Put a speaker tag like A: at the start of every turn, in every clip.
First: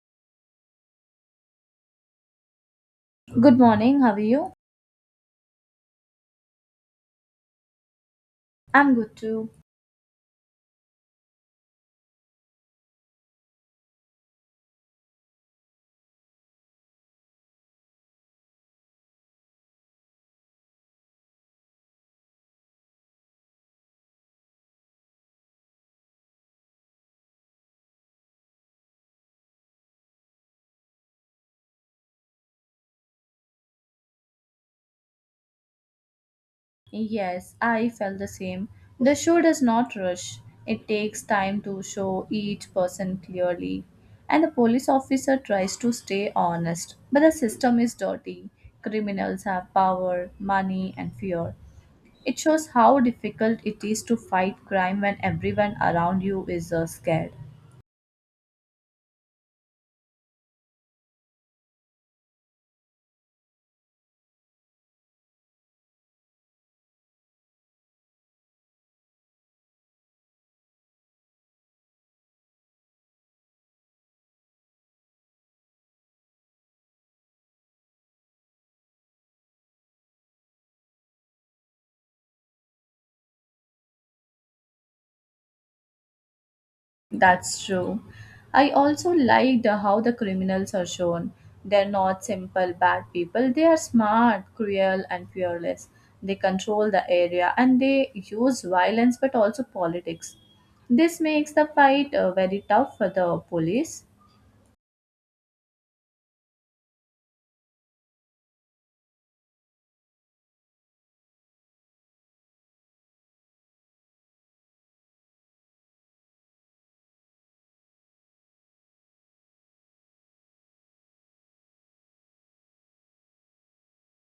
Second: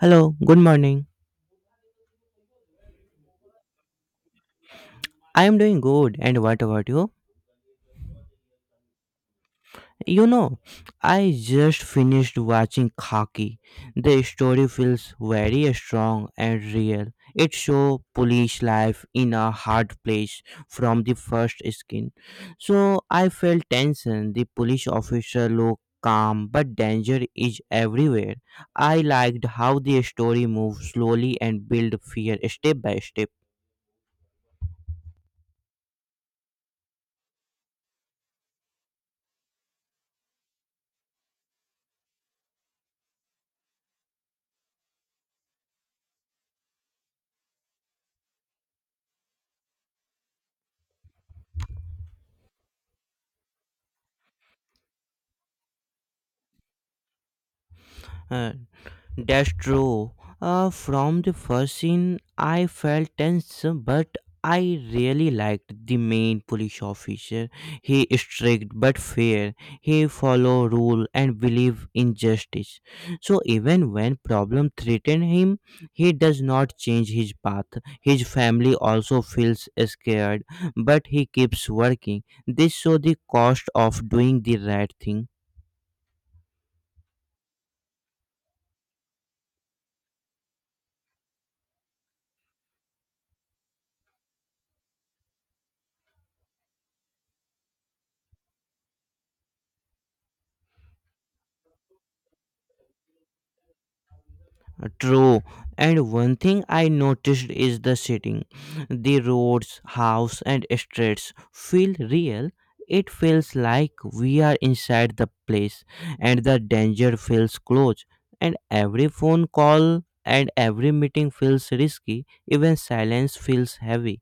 A: Hello, good morning.
B: Good morning, how are you?
A: I am doing good, and what about you?
B: I'm good too.
A: You know, I just finished watching Khaki. The story feels very strong and real. It shows police life in a hard place from the first skin. So I felt tension. The police officer looked calm, but danger is everywhere. I liked how the story moved slowly and built fear step by step.
B: Yes, I felt the same. The show does not rush, it takes time to show each person clearly. And the police officer tries to stay honest, but the system is dirty. Criminals have power, money, and fear. It shows how difficult it is to fight crime when everyone around you is scared.
A: Uh, That's true. From the first scene, I felt tense, but I really liked the main police officer. He is strict but fair. He follow rule and believe in justice. So even when problem threaten him, he does not change his path. His family also feels scared, but he keeps working. This show the cost of doing the right thing.
B: That's true. I also liked how the criminals are shown. They're not simple bad people, they are smart, cruel, and fearless. They control the area and they use violence but also politics. This makes the fight very tough for the police.
A: True. And one thing I noticed is the setting. The roads, house and streets feel real. It feels like we are inside the place and the danger feels close. And every phone call and every meeting feels risky. Even silence feels heavy.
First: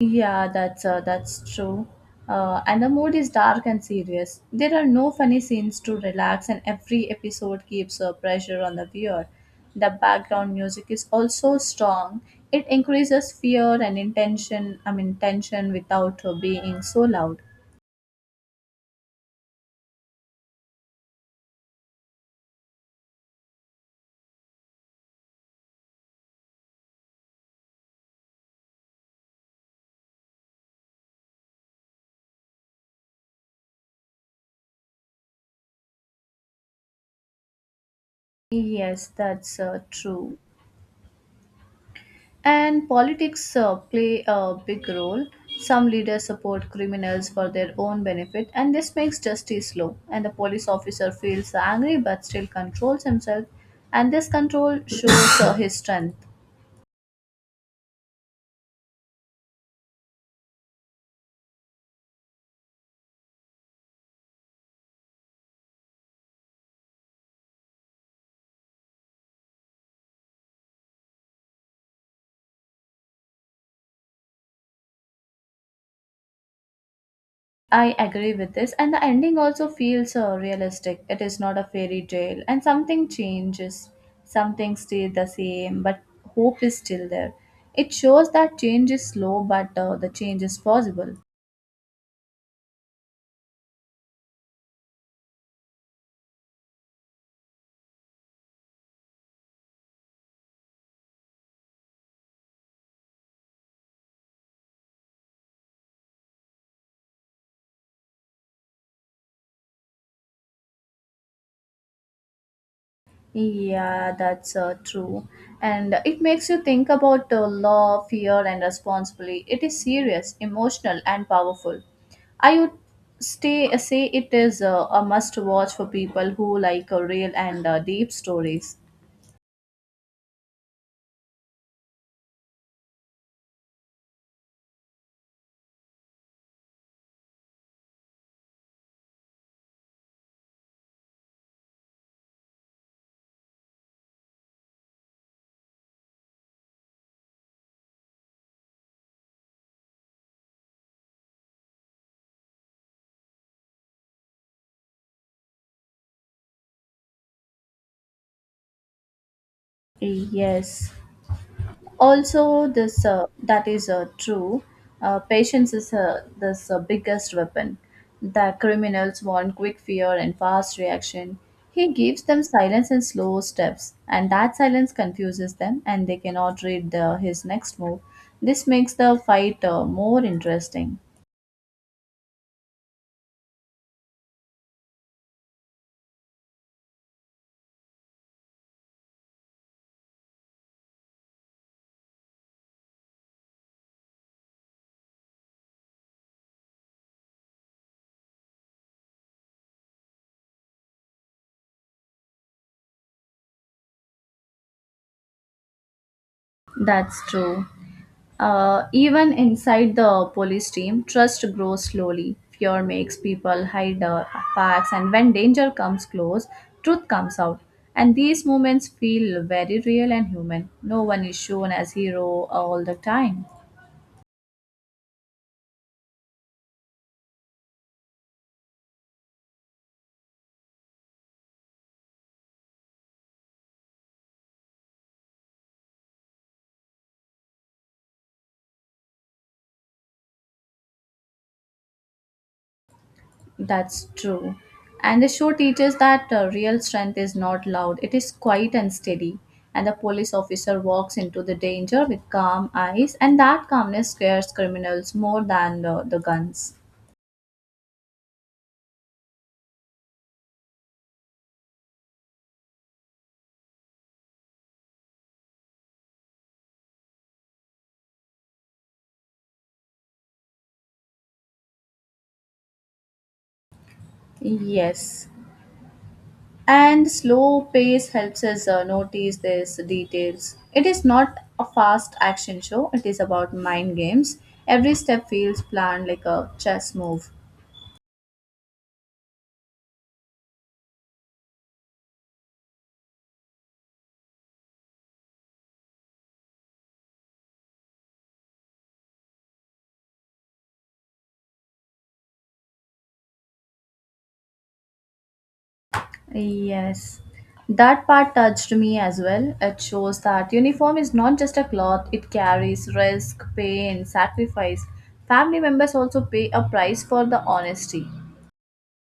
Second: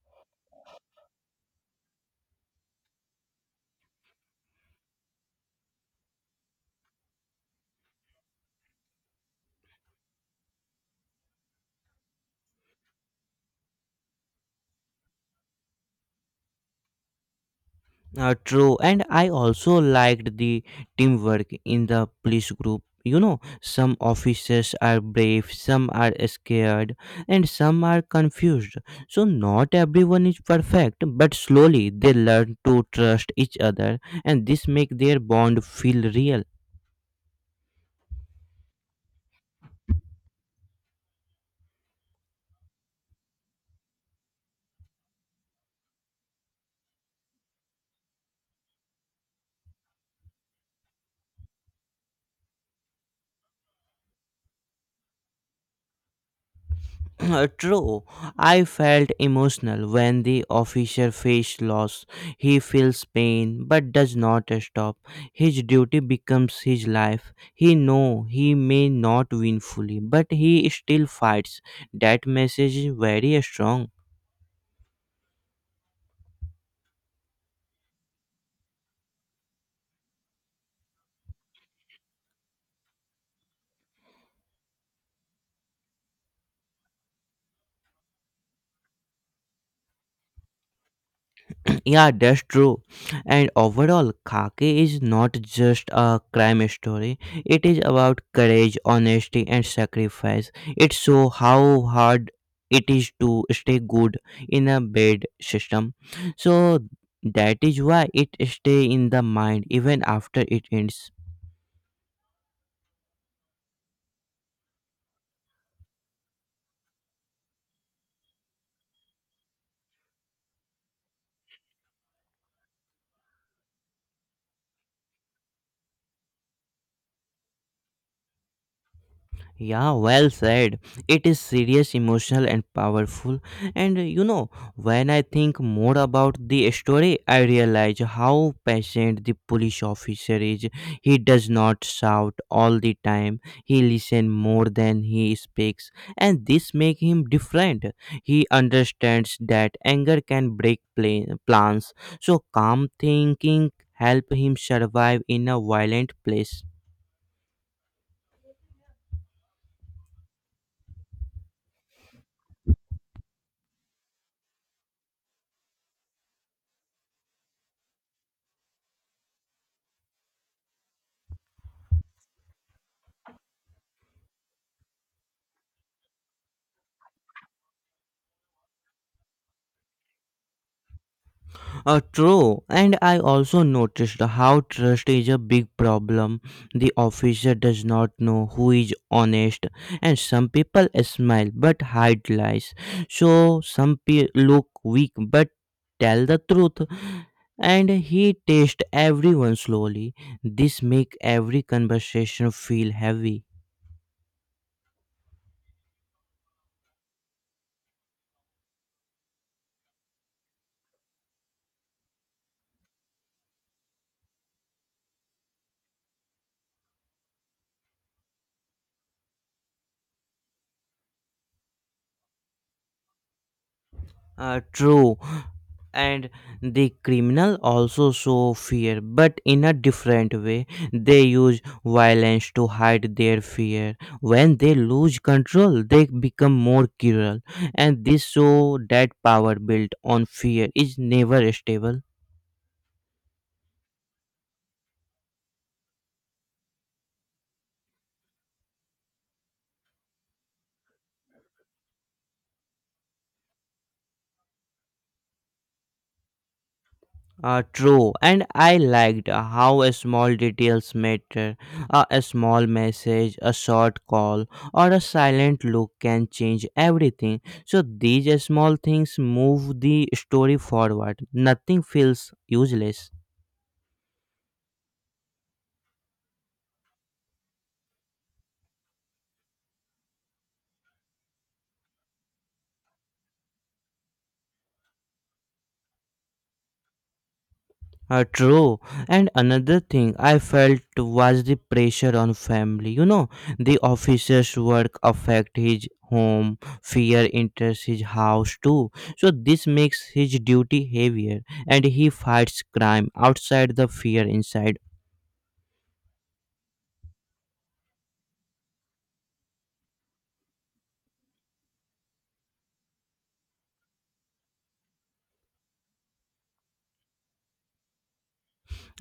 B: Yeah, that's true. And the mood is dark and serious. There are no funny scenes to relax, and every episode keeps pressure on the viewer. The background music is also strong. It increases fear and intention. I mean, tension without being so loud.
A: True, and I also liked the teamwork in the police group. Some officers are brave, some are scared, and some are confused. So, not everyone is perfect, but slowly they learn to trust each other, and this make their bond feel real.
B: Yes, that's true. And politics play a big role. Some leaders support criminals for their own benefit, and this makes justice slow. And the police officer feels angry but still controls himself, and this control shows his strength.
A: True, I felt emotional when the officer faced loss. He feels pain but does not stop. His duty becomes his life. He know he may not win fully, but he still fights. That message is very strong.
B: I agree with this, and the ending also feels realistic. It is not a fairy tale, and something changes, something stays the same, but hope is still there. It shows that change is slow, but the change is possible.
A: Yeah, that's true. And overall, Khaki is not just a crime story. It is about courage, honesty, and sacrifice. It shows how hard it is to stay good in a bad system. So that is why it stay in the mind even after it ends.
B: Yeah, that's true. And it makes you think about law, fear, and responsibility. It is serious, emotional, and powerful. I would say it is a must watch for people who like real and deep stories.
A: Yeah, well said. It is serious, emotional, and powerful. And when I think more about the story, I realize how patient the police officer is. He does not shout all the time. He listens more than he speaks, and this makes him different. He understands that anger can break plans, so calm thinking help him survive in a violent place.
B: Yes. Also, this that is true. Patience is this biggest weapon. The criminals want quick fear and fast reaction. He gives them silence and slow steps, and that silence confuses them, and they cannot read his next move. This makes the fight more interesting.
A: True, and I also noticed how trust is a big problem. The officer does not know who is honest, and some people smile but hide lies. So some look weak but tell the truth, and he tests everyone slowly. This make every conversation feel heavy.
B: That's true. Even inside the police team, trust grows slowly. Fear makes people hide facts, and when danger comes close, truth comes out. And these moments feel very real and human. No one is shown as hero all the time.
A: True. And the criminal also show fear but in a different way. They use violence to hide their fear. When they lose control, they become more cruel, and this show that power built on fear is never stable.
B: That's true. And the show teaches that real strength is not loud, it is quiet and steady. And the police officer walks into the danger with calm eyes, and that calmness scares criminals more than the guns.
A: True, and I liked how small details matter. A small message, a short call, or a silent look can change everything. So these small things move the story forward. Nothing feels useless.
B: Yes. And slow pace helps us notice these details. It is not a fast action show, it is about mind games. Every step feels planned like a chess move.
A: True. And another thing I felt was the pressure on family. The officer's work affect his home, fear enters his house too. So this makes his duty heavier and he fights crime outside the fear inside.
B: Yes, that part touched me as well. It shows that uniform is not just a cloth, it carries risk, pain, sacrifice. Family members also pay a price for the honesty.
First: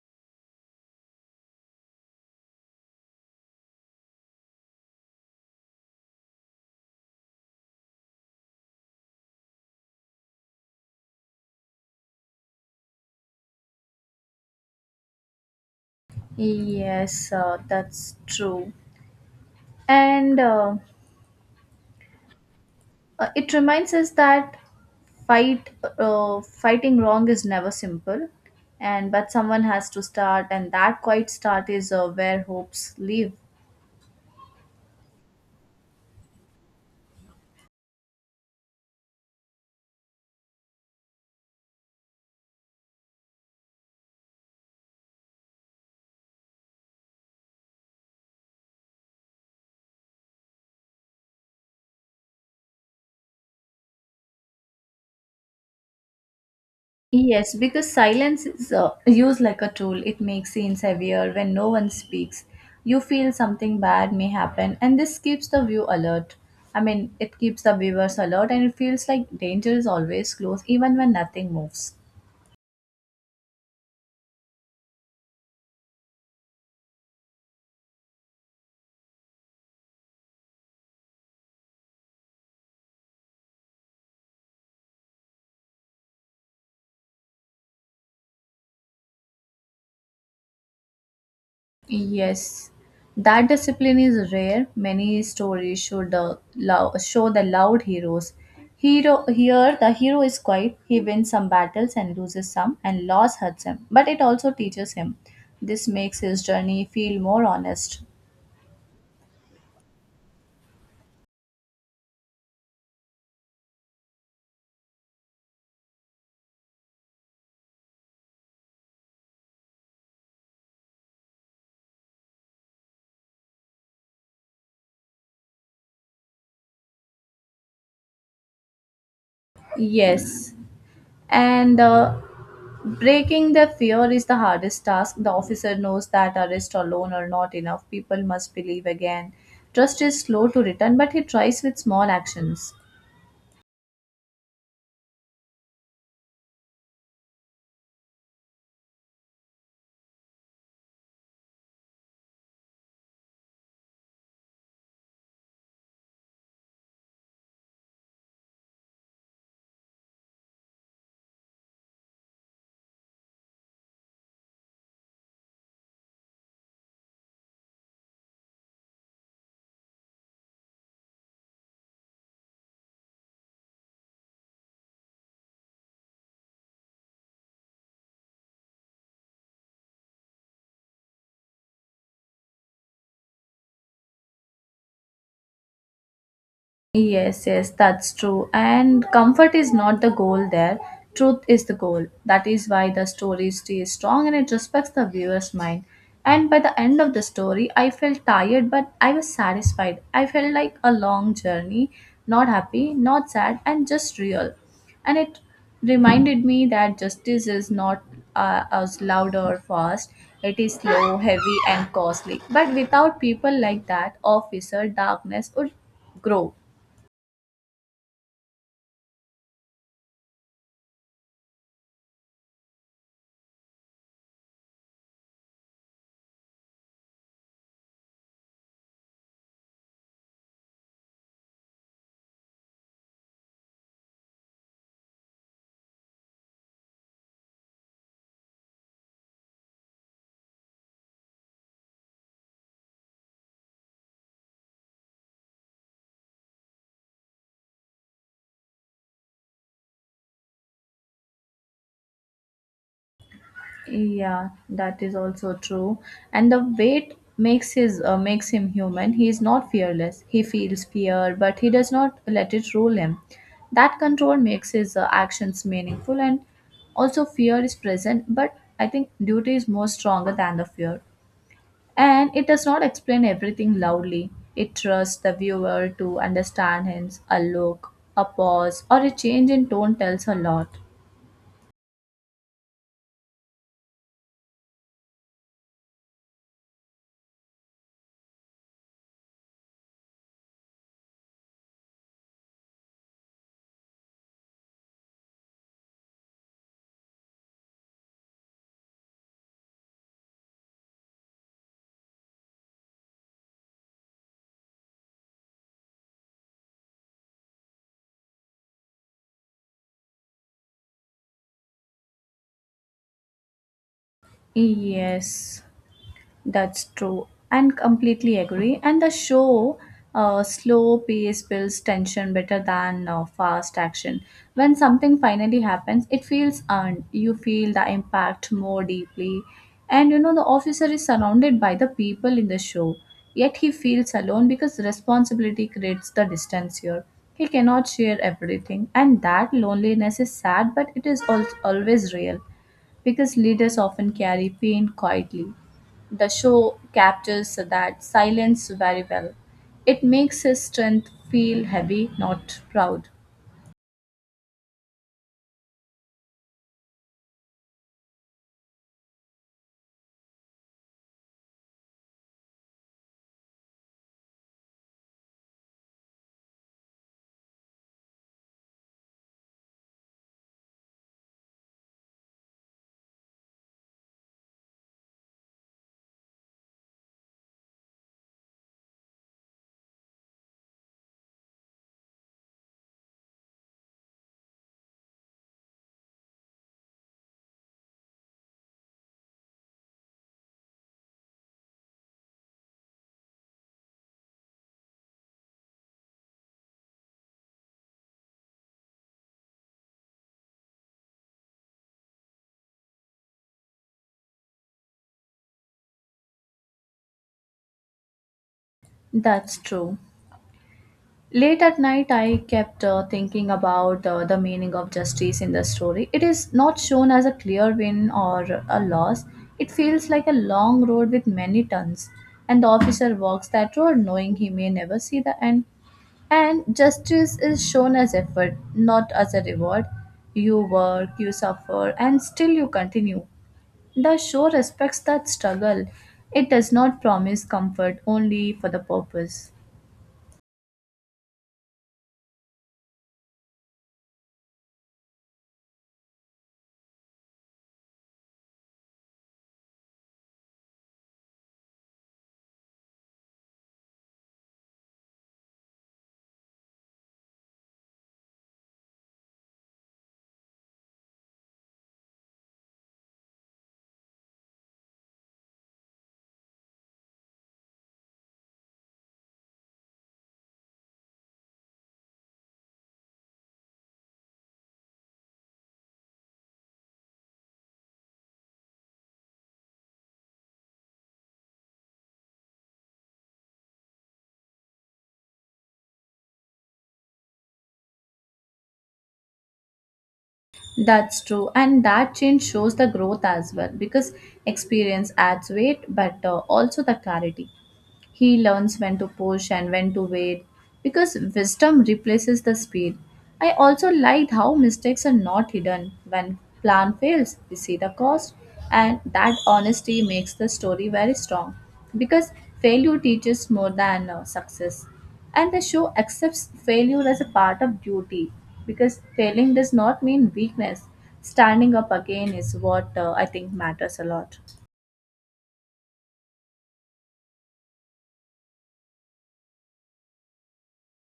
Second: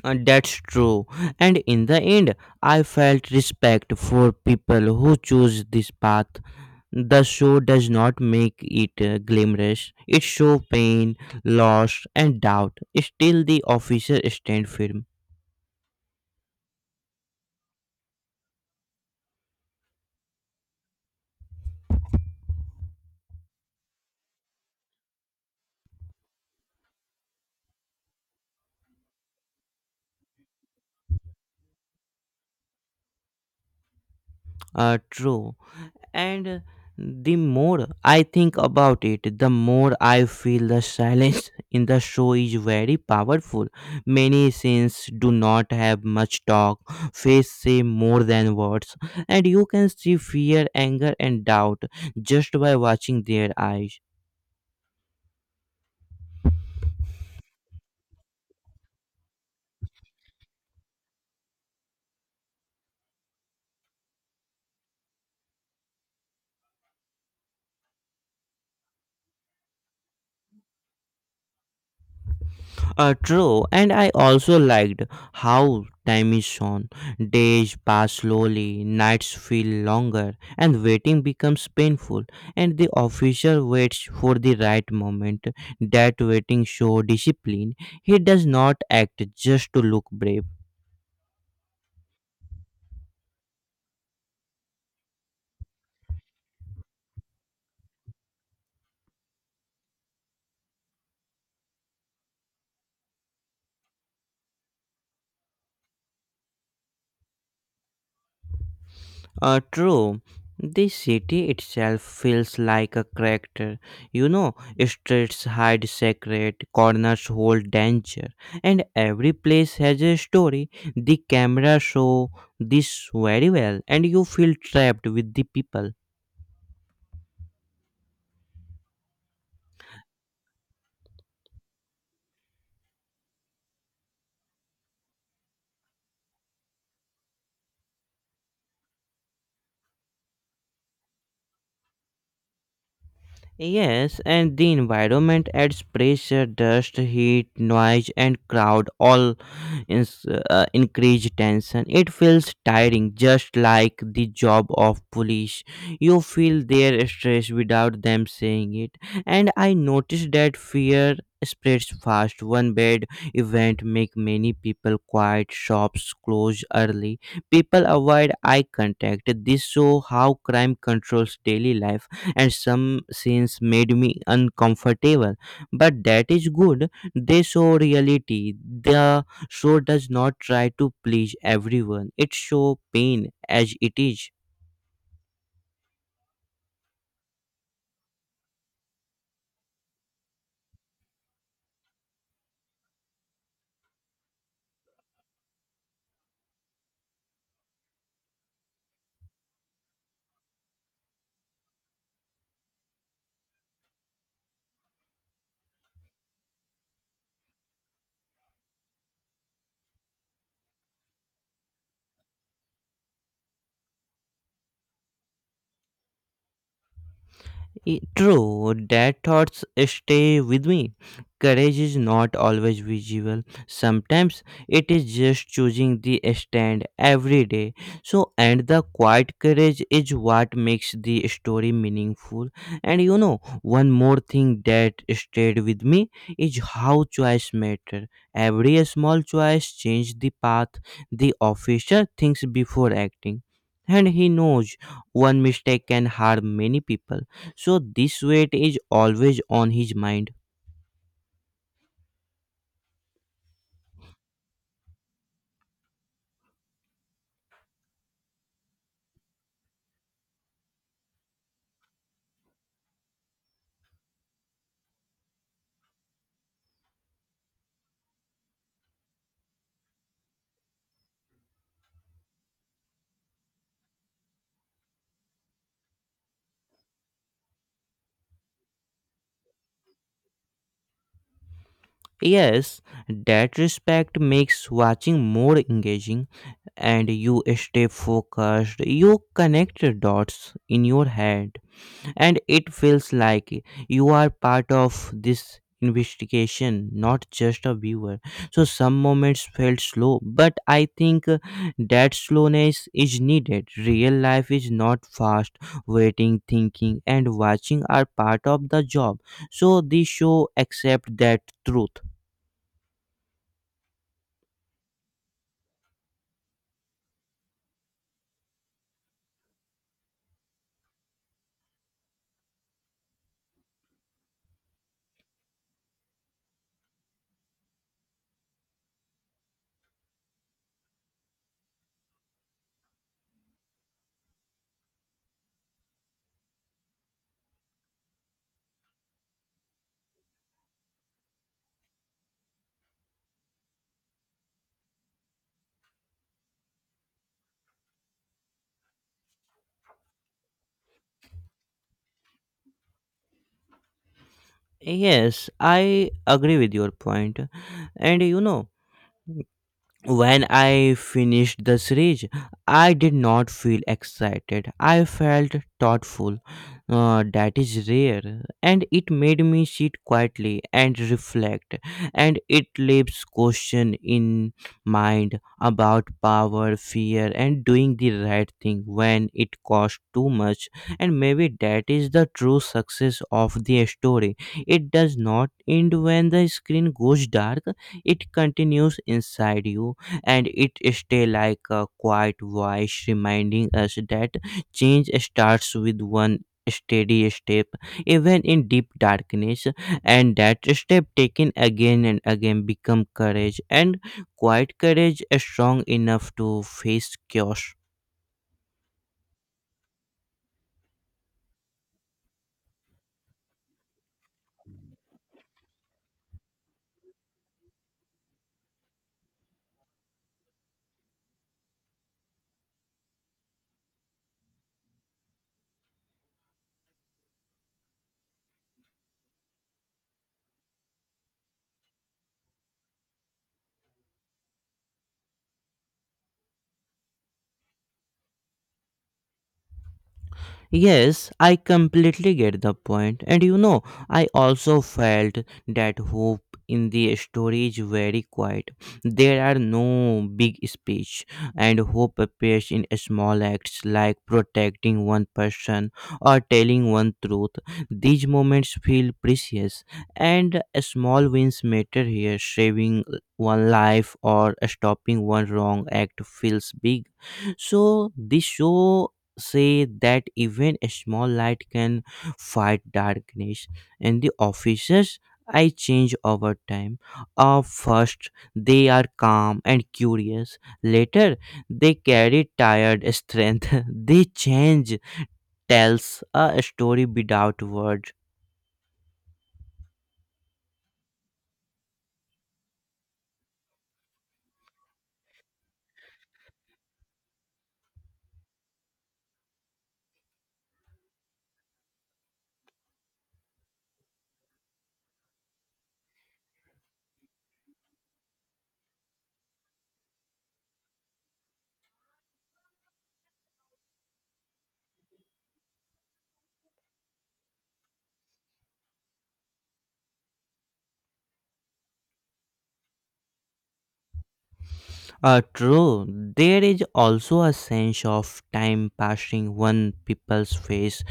A: That's true. And in the end, I felt respect for people who choose this path. The show does not make it glamorous. It shows pain, loss, and doubt. Still, the officer stand firm.
B: Yes, that's true. And it reminds us that fight fighting wrong is never simple, and but someone has to start, and that quiet start is where hopes live.
A: True. And the more I think about it, the more I feel the silence in the show is very powerful. Many scenes do not have much talk. Face say more than words, and you can see fear, anger and doubt just by watching their eyes.
B: Yes, because silence is used like a tool. It makes scenes heavier when no one speaks. You feel something bad may happen, and this keeps the view alert. I mean, it keeps the viewers alert, and it feels like danger is always close even when nothing moves.
A: True, and I also liked how time is shown. Days pass slowly, nights feel longer, and waiting becomes painful. And the officer waits for the right moment. That waiting shows discipline. He does not act just to look brave.
B: Yes, that discipline is rare. Many stories show show the loud heroes. Hero here the hero is quiet. He wins some battles and loses some, and loss hurts him, but it also teaches him. This makes his journey feel more honest.
A: True. The city itself feels like a character. You know, Streets hide secret, corners hold danger, and every place has a story. The camera show this very well, and you feel trapped with the people.
B: Yes, and breaking the fear is the hardest task. The officer knows that arrest alone are not enough. People must believe again. Trust is slow to return, but he tries with small actions.
A: Yes, and the environment adds pressure. Dust, heat, noise, and crowd all increase tension. It feels tiring, just like the job of police. You feel their stress without them saying it. And I noticed that fear spreads fast. One bad event make many people quiet, shops close early, people avoid eye contact. This show how crime controls daily life, and some scenes made me uncomfortable, but that is good. They show reality. The show does not try to please everyone, it show pain as it is.
B: Yes, yes, that's true. And comfort is not the goal there. Truth is the goal. That is why the story stays strong and it respects the viewer's mind. And by the end of the story, I felt tired, but I was satisfied. I felt like a long journey, not happy, not sad, and just real. And it reminded me that justice is not as loud or fast. It is slow, heavy, and costly. But without people like that, officer, darkness would grow.
A: I- true, that thoughts stay with me. Courage is not always visible. Sometimes it is just choosing the stand every day. So, and the quiet courage is what makes the story meaningful. And one more thing that stayed with me is how choice matter. Every small choice changes the path. The officer thinks before acting, and he knows one mistake can harm many people, so this weight is always on his mind.
B: Yeah, that is also true. And the weight makes his makes him human. He is not fearless. He feels fear, but he does not let it rule him. That control makes his actions meaningful, and also fear is present. But I think duty is more stronger than the fear, and it does not explain everything loudly. It trusts the viewer to understand his a look, a pause, or a change in tone tells a lot.
A: Yes, that respect makes watching more engaging, and you stay focused. You connect dots in your head, and it feels like you are part of this investigation, not just a viewer. So some moments felt slow, but I think that slowness is needed. Real life is not fast. Waiting, thinking and watching are part of the job, so the show accept that truth.
B: Yes. That's true, and completely agree. And the show, slow pace builds tension better than fast action. When something finally happens, it feels earned. You feel the impact more deeply. And you know, the officer is surrounded by the people in the show, yet he feels alone because responsibility creates the distance here. He cannot share everything, and that loneliness is sad, but always real because leaders often carry pain quietly. The show captures that silence very well. It makes his strength feel heavy, not proud.
A: Yes, I agree with your point. And when I finished the series, I did not feel excited. I felt thoughtful. That is rare. And it made me sit quietly and reflect. And it leaves question in mind about power, fear, and doing the right thing when it costs too much. And maybe that is the true success of the story. It does not end when the screen goes dark. It continues inside you, and it stay like a quiet voice reminding us that change starts with one steady step, even in deep darkness, and that step taken again and again become courage, and quiet courage is strong enough to face chaos.
B: That's true. Late at night, I kept thinking about the meaning of justice in the story. It is not shown as a clear win or a loss. It feels like a long road with many turns, and the officer walks that road knowing he may never see the end. And justice is shown as effort, not as a reward. You work, you suffer, and still you continue. The show respects that struggle. It does not promise comfort only for the purpose.
A: Yes, I completely get the point. And I also felt that hope in the story is very quiet. There are no big speech, and hope appears in small acts like protecting one person or telling one truth. These moments feel precious, and small wins matter here. Saving one life or stopping one wrong act feels big, so this show say that even a small light can fight darkness. And the officers I change over time. First, they are calm and curious, later they carry tired strength. They change tells a story without words.
B: That's true, and that change shows the growth as well because experience adds weight, but also the clarity. He learns when to push and when to wait because wisdom replaces the speed. I also liked how mistakes are not hidden. When plan fails, we see the cost, and that honesty makes the story very strong because failure teaches more than success. And the show accepts failure as a part of duty because failing does not mean weakness. Standing up again is what I think matters a lot.
A: True. There is also a sense of time passing when people's face,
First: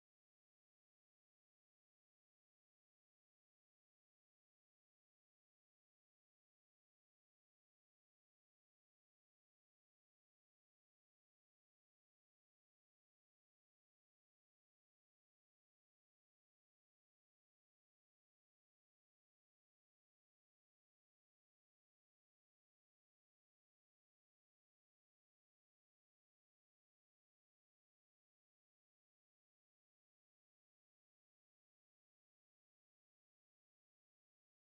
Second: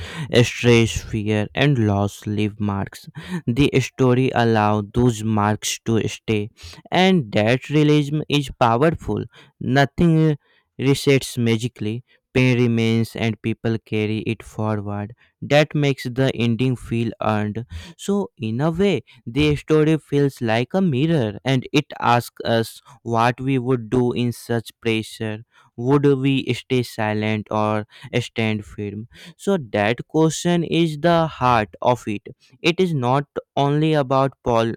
A: stress, fear, and loss leave marks. The story allows those marks to stay, and that realism is powerful. Nothing resets magically. Pain remains, and people carry it forward. That makes the ending feel earned. So, in a way, the story feels like a mirror, and it asks us what we would do in such pressure. Would we stay silent or stand firm? So that question is the heart of it. It is not only about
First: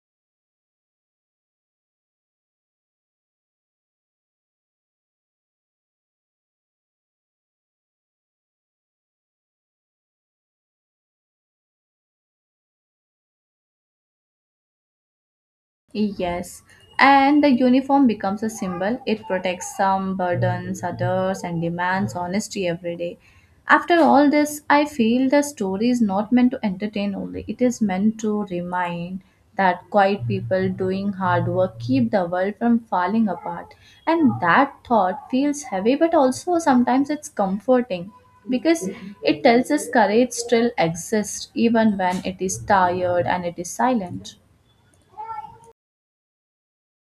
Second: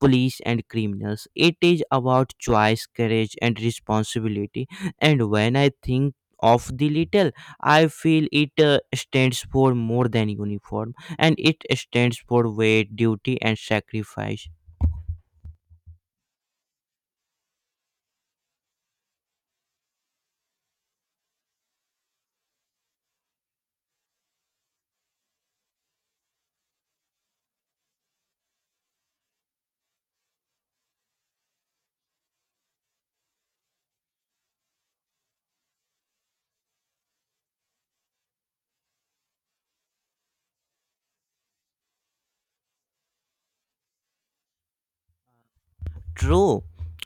A: police and criminals, it is about choice, courage and responsibility. And when I think of the little, I feel it stands for more than uniform, and it stands for weight, duty and sacrifice.
B: Yes, and the uniform becomes a symbol. It protects some, burdens others, and demands honesty every day. After all this, I feel the story is not meant to entertain only. It is meant to remind that quiet people doing hard work keep the world from falling apart. And that thought feels heavy, but also sometimes it's comforting because it tells us courage still exists even when it is tired and it is silent.
A: True.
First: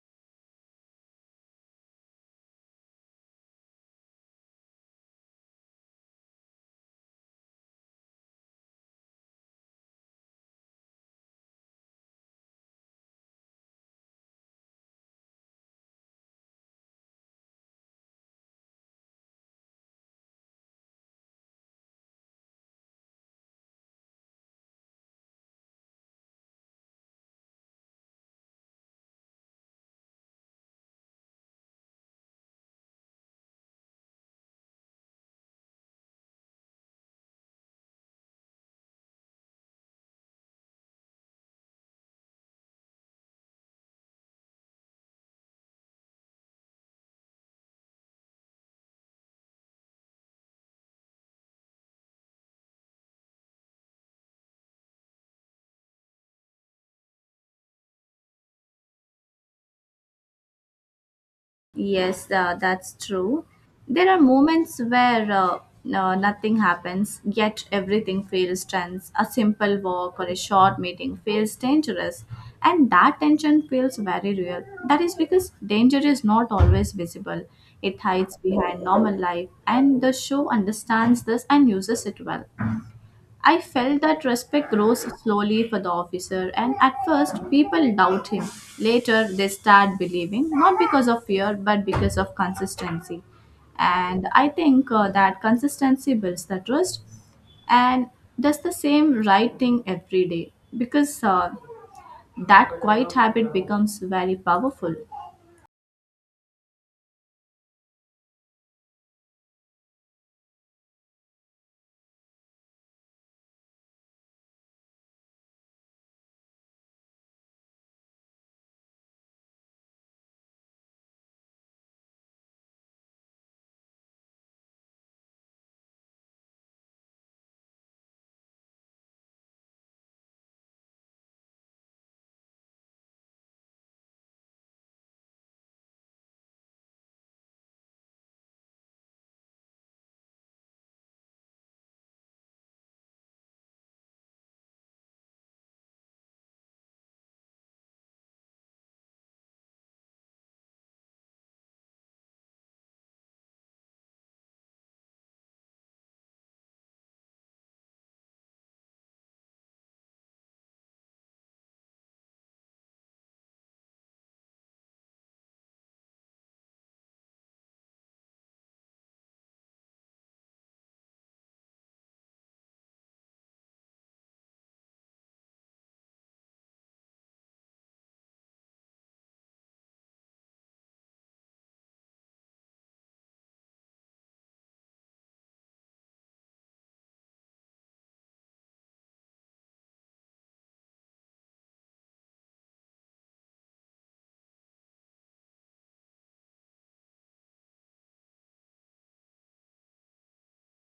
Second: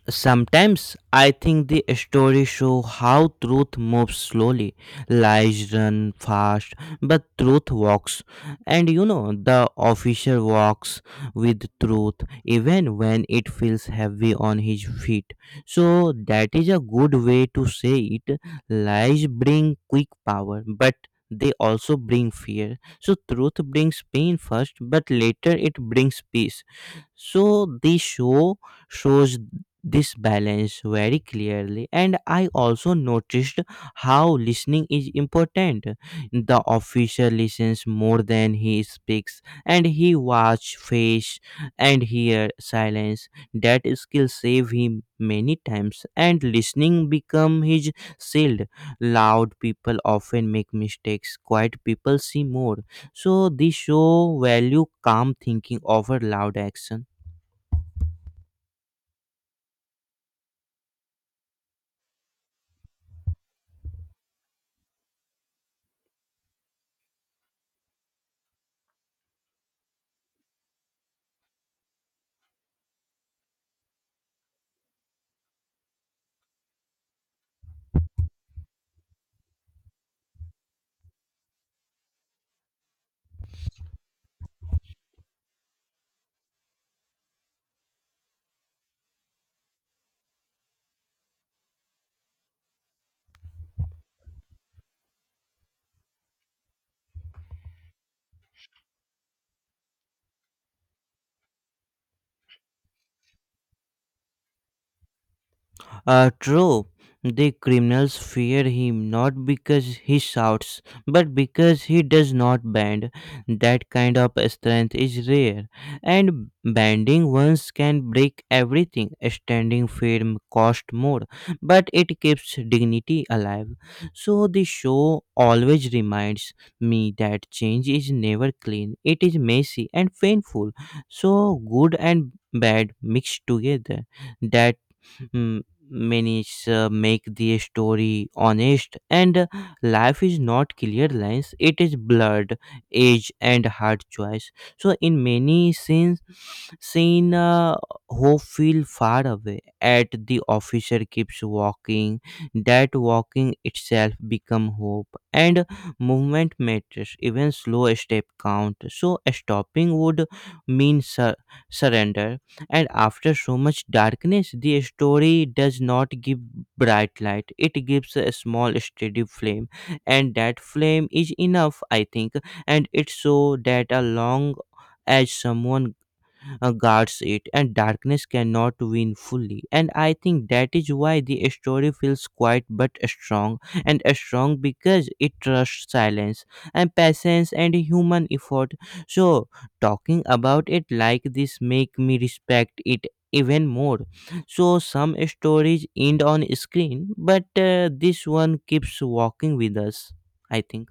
A: Sometimes I think the stories show how truth moves slowly. Lies run fast, but truth walks. And the officer walks with truth even when it feels heavy on his feet. So that is a good way to say it. Lies bring quick power, but they also bring fear. So truth brings pain first, but later it brings peace. So they shows this balance very clearly. And I also noticed how listening is important. The officer listens more than he speaks, and he watch face and hear silence. That skill save him many times, and listening become his shield. Loud people often make mistakes, quiet people see more. So this show value calm thinking over loud action.
B: Yes, that's true. There are moments where no, nothing happens, yet everything feels tense. A simple walk or a short meeting feels dangerous, and that tension feels very real. That is because danger is not always visible, it hides behind normal life, and the show understands this and uses it well. I felt that respect grows slowly for the officer, and at first people doubt him. Later, they start believing, not because of fear, but because of consistency. And I think that consistency builds the trust and does the same right thing every day because that quiet habit becomes very powerful.
A: True. The criminals fear him not because he shouts, but because he does not bend. That kind of strength is rare, and bending once can break everything. Standing firm costs more, but it keeps dignity alive. So the show always reminds me that change is never clean. It is messy and painful. So good and bad mixed together that M- many make the story honest and life is not clear lines, it is blurred age and hard choice. So in many scenes scene hope feel far away at the officer keeps walking. That walking itself become hope, and movement matters, even slow step count. So stopping would mean surrender. And after so much darkness, the story does not give bright light, it gives a small steady flame. And that flame is enough, I think, and it so that a long as someone guards it, and darkness cannot win fully. And I think that is why the story feels quiet but strong, and strong because it trusts silence and patience and human effort. So talking about it like this make me respect it even more. So some stories end on screen, but this one keeps walking with us, I think.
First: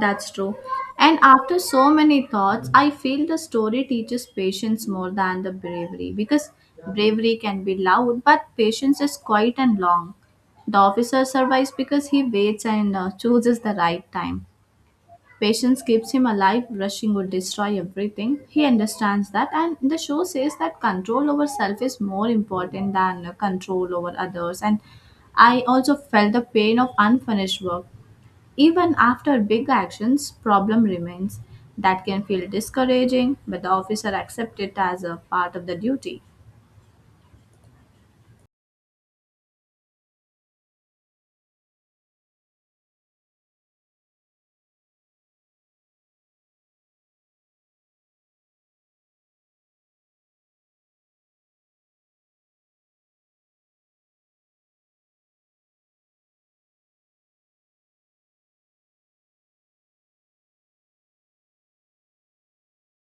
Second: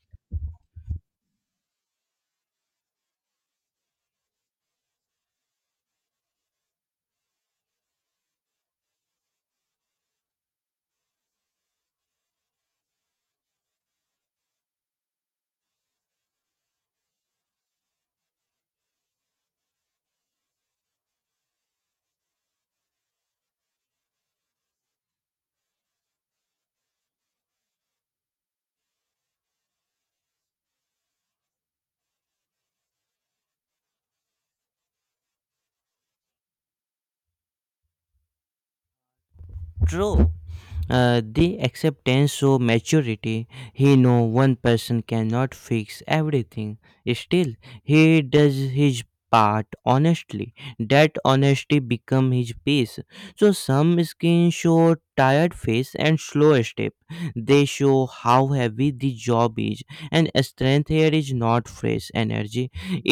B: That's true. And after so many thoughts, I feel the story teaches patience more than the bravery because bravery can be loud, but patience is quiet and long. The officer survives because he waits and chooses the right time. Patience keeps him alive, rushing would destroy everything. He understands that, and the show says that control over self is more important than control over others. And I also felt the pain of unfinished work even after big actions, problem remains. That can feel discouraging, but the officer accepts it as a part of the duty.
A: True. The acceptance show maturity. He know one person cannot fix everything. Still, he does his part honestly. That honesty become his peace. So some skin show tired face and slow step. They show how heavy the job is. And strength here is not fresh energy.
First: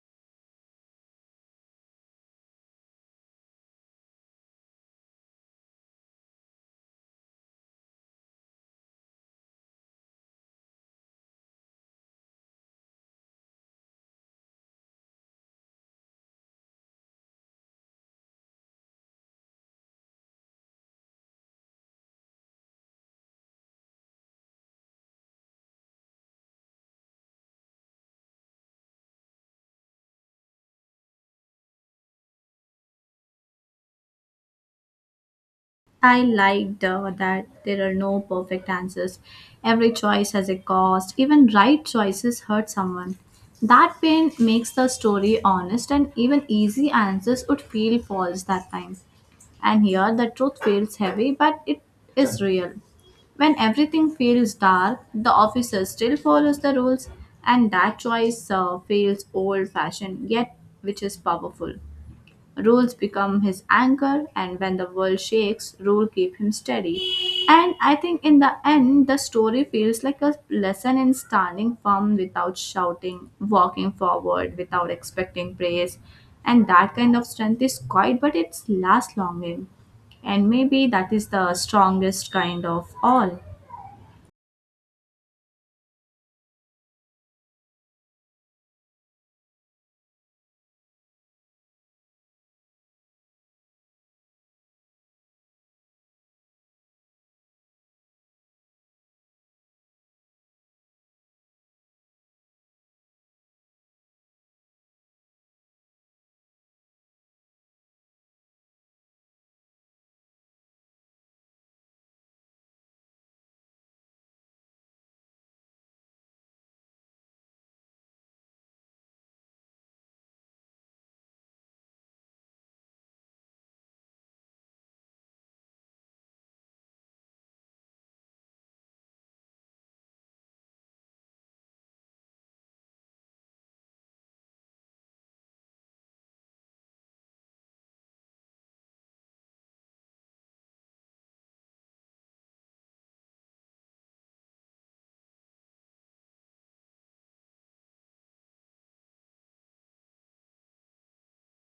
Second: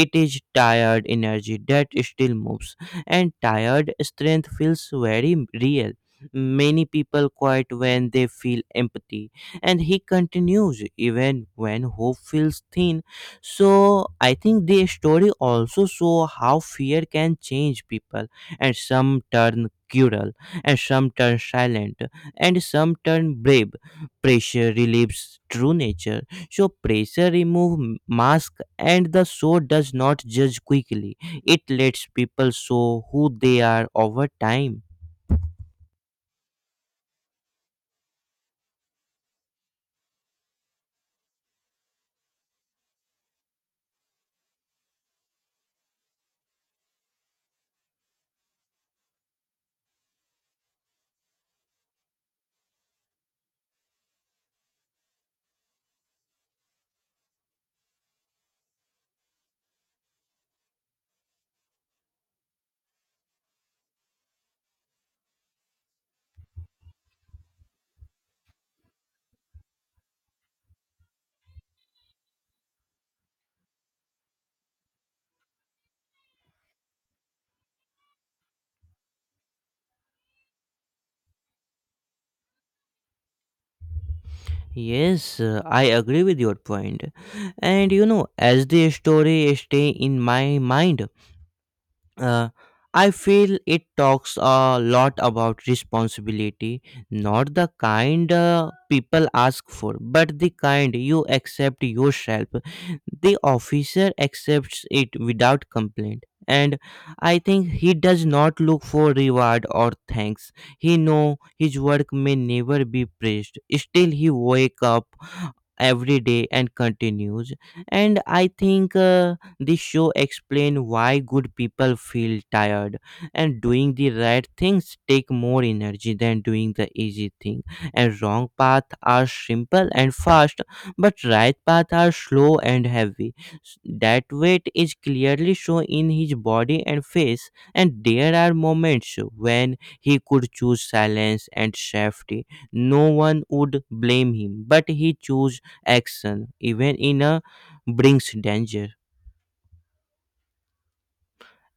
A: It is tired energy that still moves. And tired strength feels very real. Many people quiet when they feel empathy. And he continues, even when hope feels thin. So I think the story also show how fear can change people, and some turn cruel, and some turn silent, and some turn brave. Pressure relieves true nature. So pressure remove mask, and the soul does not judge quickly. It lets people show who they are over time.
B: I liked that there are no perfect answers. Every choice has a cost. Even right choices hurt someone. That pain makes the story honest, and even easy answers would feel false that time. And here, the truth feels heavy, but it is real. When everything feels dark, the officer still follows the rules, and that choice feels old fashioned, yet which is powerful. Rules become his anchor, and when the world shakes, rule keep him steady. And I think in the end, the story feels like a lesson in standing firm without shouting, walking forward without expecting praise. And that kind of strength is quiet, but it's lasts longing. And maybe that is the strongest kind of all.
A: Yes, I agree with your point. And you know, as the story stay in my mind, uh, I feel it talks a lot about responsibility, not the kind people ask for, but the kind you accept yourself. The officer accepts it without complaint. And I think he does not look for reward or thanks. He know his work may never be praised. Still, he wake up every day and continues. And I think. This show explains why good people feel tired, and doing the right things take more energy than doing the easy thing. And wrong paths are simple and fast, but right paths are slow and heavy. That weight is clearly shown in his body and face, and there are moments when he could choose silence and safety. No one would blame him, but he chose action, even in a brings danger.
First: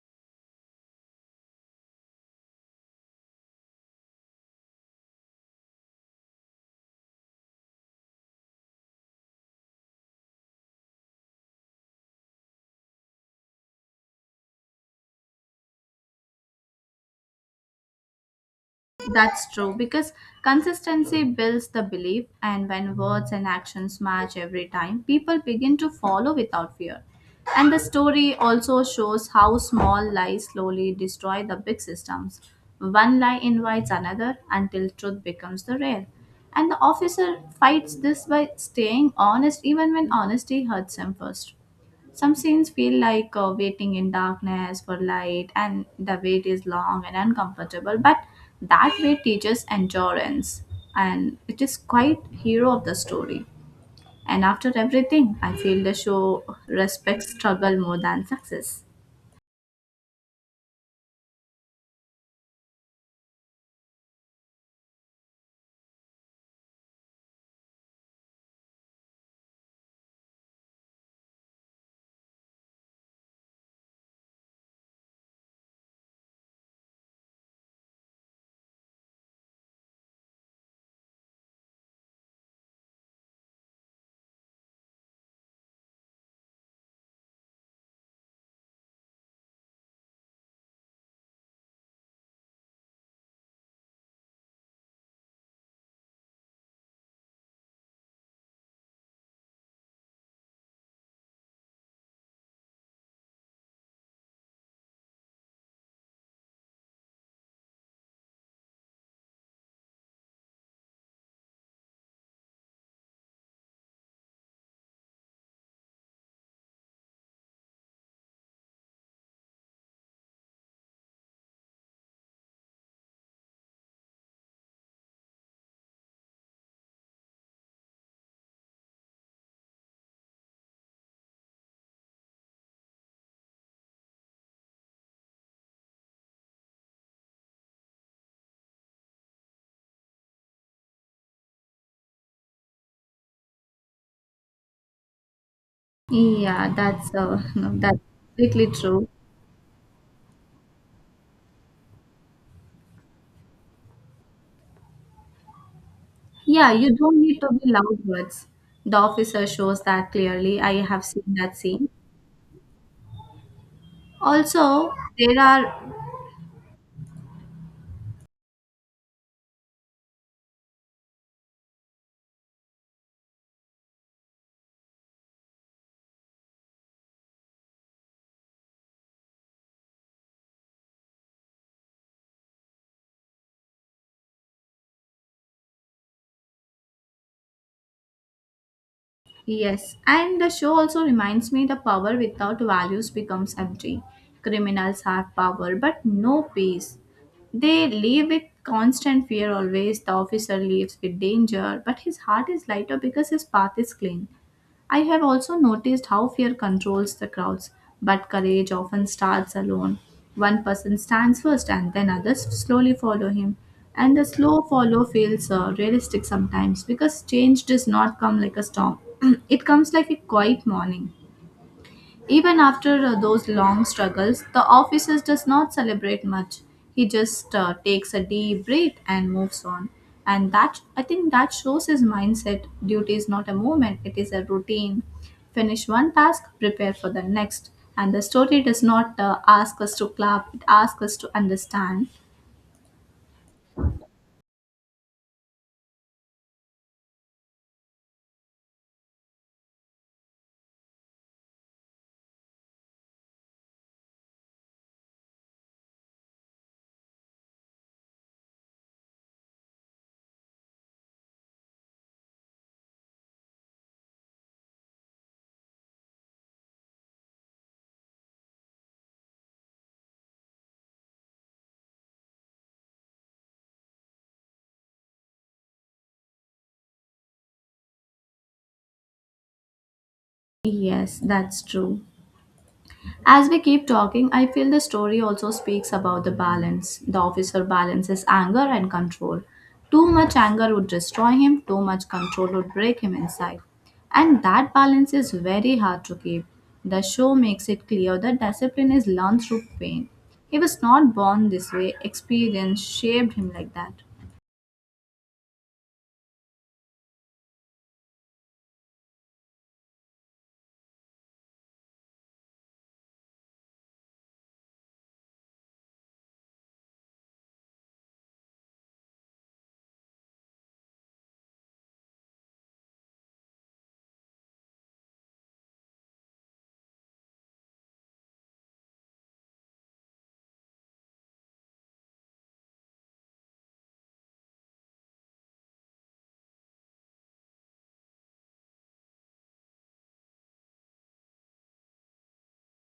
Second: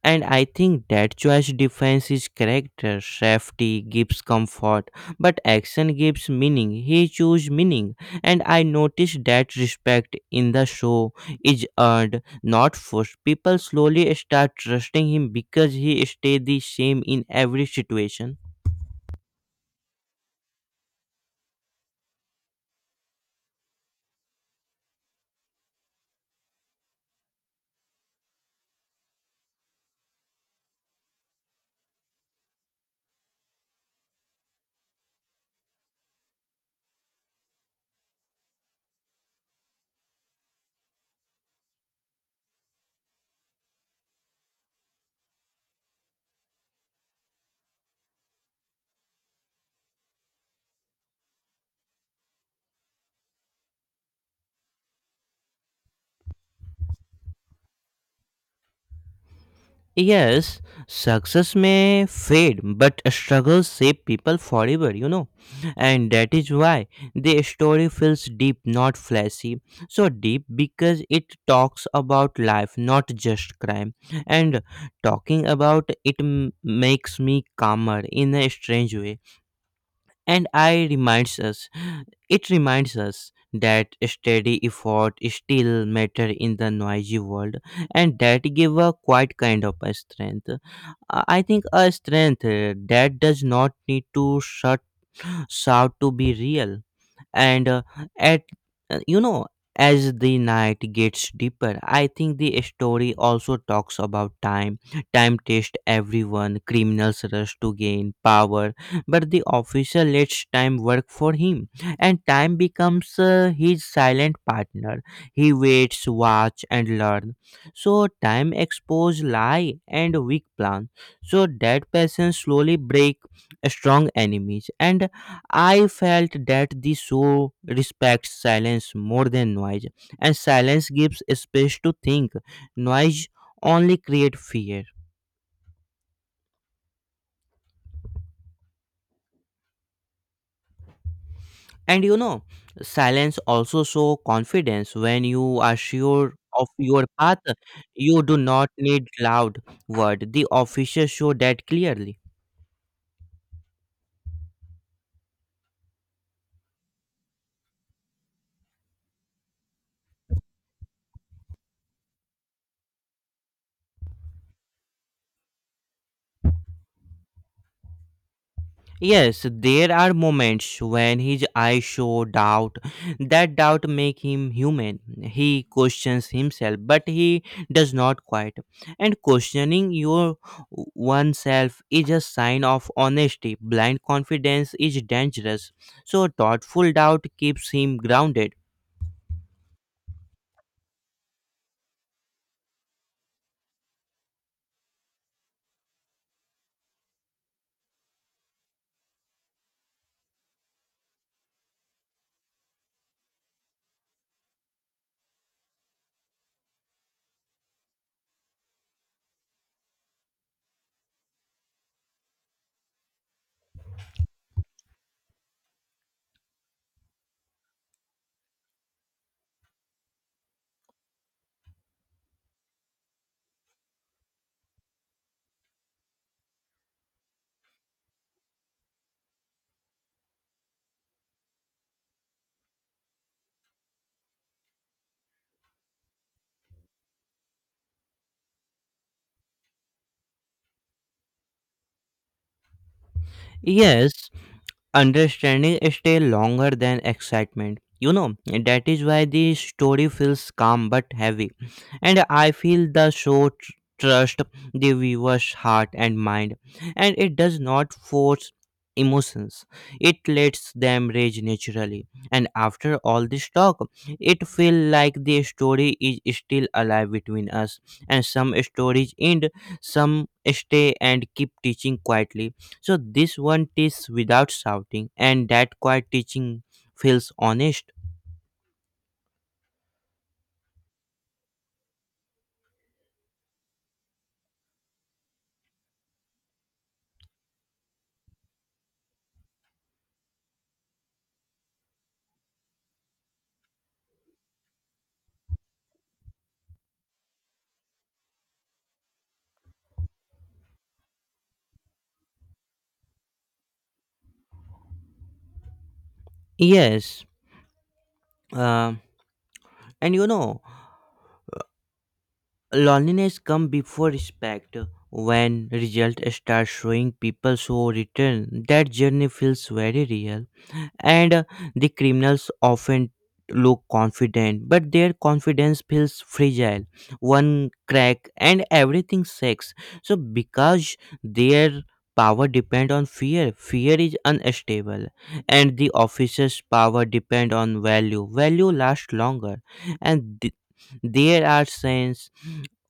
A: And I think that choice defines his character. Safety gives comfort, but action gives meaning. He chose meaning, and I noticed that respect in the show is earned, not forced. People slowly start trusting him because he stay the same in every situation.
B: That's true because consistency builds the belief, and when words and actions match every time, people begin to follow without fear. And the story also shows how small lies slowly destroy the big systems. One lie invites another until truth becomes the rare. And the officer fights this by staying honest even when honesty hurts him first. Some scenes feel like waiting in darkness for light, and the wait is long and uncomfortable, but that wait teaches endurance, and it is quite hero of the story. And after everything, I feel the show respects struggle more than success.
A: Yes, success may fade, but struggles shape people forever, you know. And that is why the story feels deep, not flashy. So deep because it talks about life, not just crime. And talking about it makes me calmer in a strange way, and I reminds us it reminds us that steady effort still matter in the noisy world, and that give a quite kind of a strength. I think a strength that does not need to shut shout to be real, and at you know as the night gets deeper, I think the story also talks about time. Time tests everyone. Criminals rush to gain power, but the officer lets time work for him, and time becomes his silent partner. He waits, watch and learn. So time expose lie and weak plan, so that person slowly break strong enemies. And I felt that the show respects silence more than noise, and silence gives space to think. Noise only creates fear. And you know, silence also shows confidence. When you are sure of
B: Yeah,
A: your
B: that's
A: path,
B: that's
A: you do
B: completely
A: not need
B: true.
A: loud word. The official show that clearly.
B: Yeah, you don't need to be loud words. The officer shows that clearly. I have seen that scene. Also, there are
A: Yes, there are moments when his eyes show doubt. That doubt makes him human. He questions himself, but he does not quit. And questioning your oneself is a sign of honesty. Blind confidence is dangerous. So thoughtful doubt keeps him grounded.
B: Yes, and the show also reminds me the power without values becomes empty. Criminals have power but no peace. They live with constant fear always. The officer lives with danger, but his heart is lighter because his path is clean. I have also noticed how fear controls the crowds, but courage often starts alone. One person stands first and then others slowly follow him. And the slow follow feels realistic sometimes because change does not come like a storm, it comes like a quiet morning. Even after those long struggles, the officer does not celebrate much. He just takes a deep breath and moves on. And that I think that shows his mindset. Duty is not a moment; it is a routine. Finish one task, prepare for the next. And the story does not ask us to clap; it asks us to understand.
A: Yes, Understanding stays longer than excitement. You know, that is why the story feels calm but heavy. And I feel the show trusts the viewer's heart and mind. And it does not force emotions, it lets them rage naturally. And after all this talk, it feels like the story is still alive between us. And some stories end, some stay and keep teaching quietly. So this one teaches without shouting, and that quiet teaching feels honest.
B: Yes, that's true. As we keep talking, I feel the story also speaks about the balance. The officer balances anger and control. Too much anger would destroy him, too much control would break him inside. And that balance is very hard to keep. The show makes it clear that discipline is learned through pain. He was not born this way, experience shaped him like that.
A: Yes, uh, and you know, loneliness come before respect. When result start showing, people so return. That journey feels very real. And the criminals often look confident, but their confidence feels fragile. One crack and everything shakes, so because their power depend on fear, fear is unstable. And the officer's power depend on value, value lasts longer. And there are scenes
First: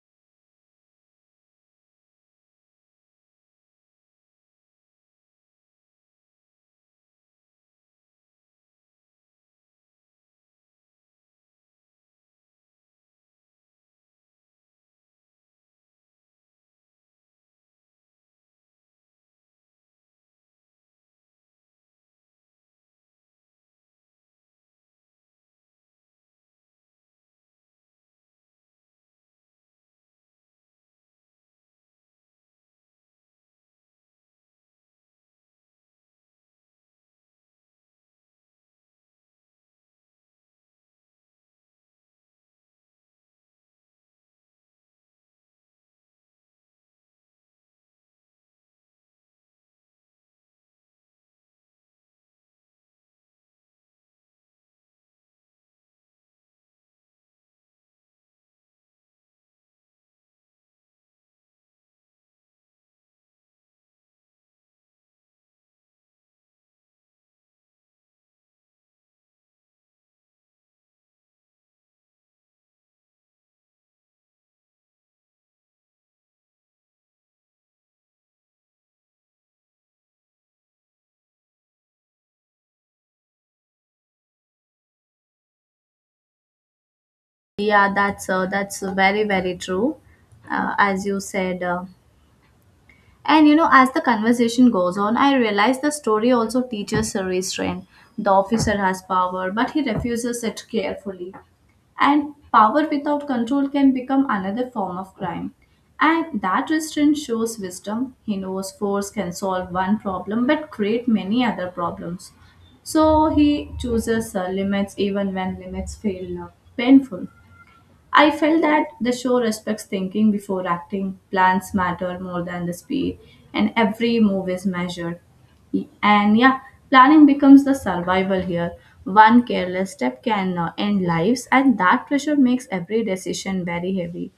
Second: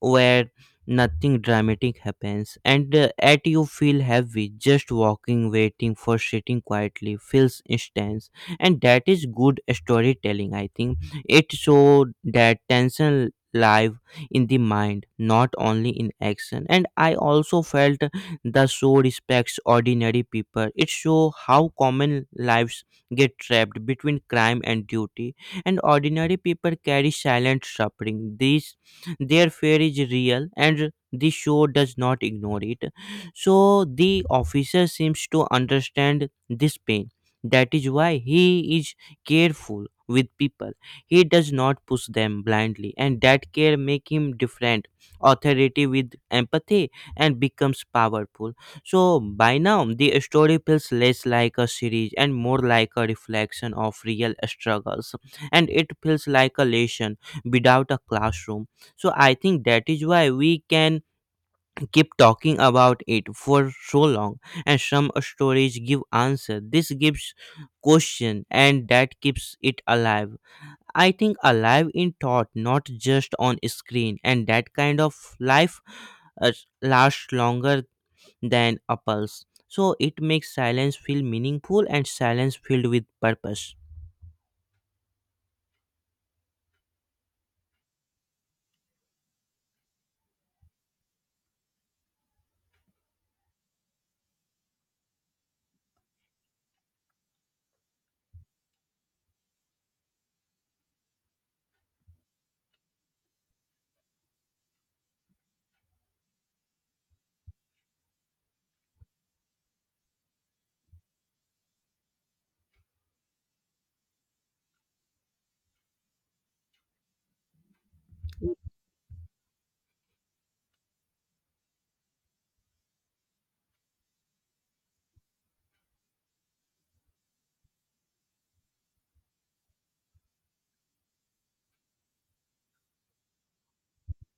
A: where nothing dramatic happens, and at you feel heavy. Just walking, waiting for sitting quietly feels intense, and that is good storytelling, I think. It showed that tension live in the mind, not only in action. And I also felt the show respects ordinary people. It show how common lives get trapped between crime and duty, and ordinary people carry silent suffering. These their fear is real, and the show does not ignore it. So the officer seems to understand this pain. That is why he is careful with people. He does not push them blindly, and that care make him different. Authority with empathy, and becomes powerful. So by now the story feels less like a series and more like a reflection of real struggles, and it feels like a lesson without a classroom. So I think that is why we can keep talking about it for so long. And some stories give answer, this gives question, and that keeps it alive. I think alive in thought, not just on screen. And that kind of life uh, lasts longer than a pulse. So it makes silence feel meaningful, and silence filled with purpose.
B: Yeah, that's very very true. Uh, as you said, uh, And you know, as the conversation goes on, I realize the story also teaches a restraint. The officer has power, but he refuses it carefully. And power without control can become another form of crime. And that restraint shows wisdom. He knows force can solve one problem but create many other problems. So he chooses limits even when limits feel painful. I felt that the show respects thinking before acting, plans matter more than the speed, and every move is measured. And yeah, planning becomes the survival here. One careless step can end lives, and that pressure makes every decision very heavy.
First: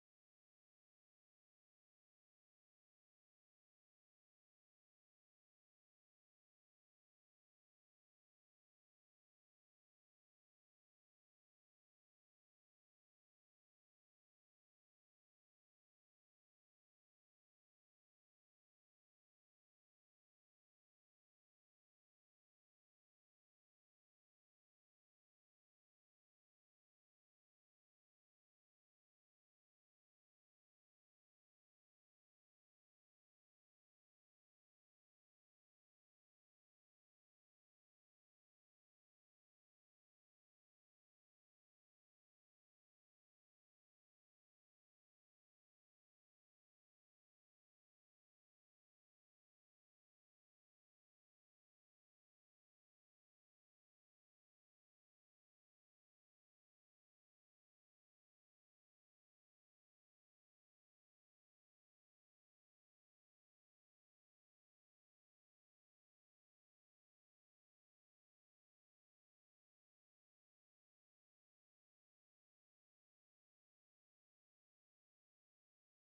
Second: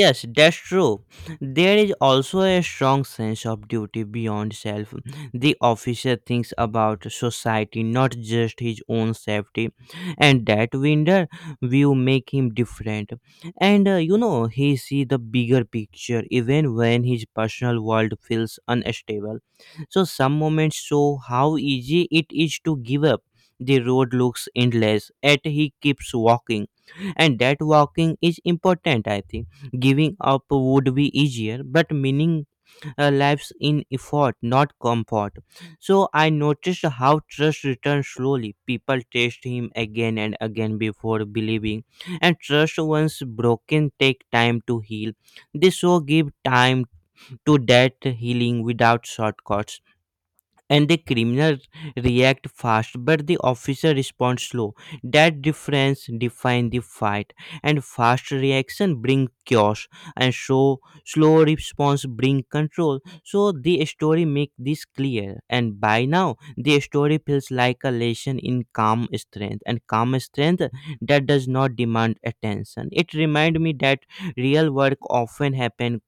A: Yes, that's true. There is also a strong sense of duty beyond self. The officer thinks about society, not just his own safety, and that window view make him different. And you know, he see the bigger picture even when his personal world feels unstable. So some moments show how easy it is to give up. The road looks endless, yet he keeps walking, and that walking is important, I think. Giving up would be easier, but meaning lives in effort, not comfort. So I noticed how trust returns slowly. People test him again and again before believing, and trust once broken take time to heal. This show give time to that healing without shortcuts. And the criminal react fast, but the officer responds slow. That difference defines the fight, and fast reaction bring chaos, and so slow response bring control. So the story make this clear, and by now the story feels like a lesson in calm strength. And calm strength that does not demand attention, it remind me that real work often happen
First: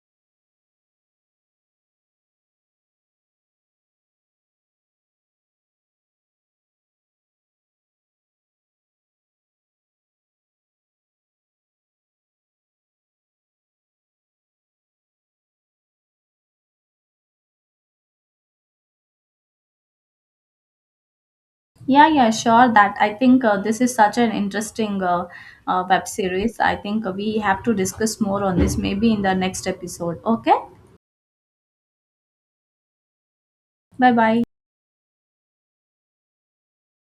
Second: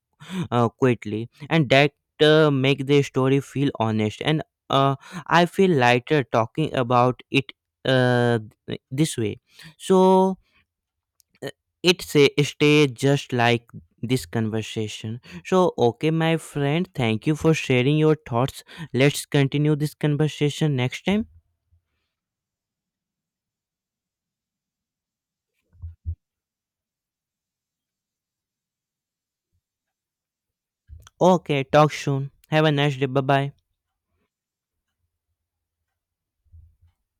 A: quickly, and that make the story feel honest. And uh, I feel lighter talking about it uh, this way. So uh, it say stay just like this conversation. So okay, my friend, thank you for sharing your thoughts. Let's continue this conversation next time.
B: Yeah, yeah, sure. That I think this is such an interesting web series. I think we have to discuss more on this maybe in the next episode. Okay,
A: Okay, talk soon. Have a nice day. Bye bye.
B: bye bye.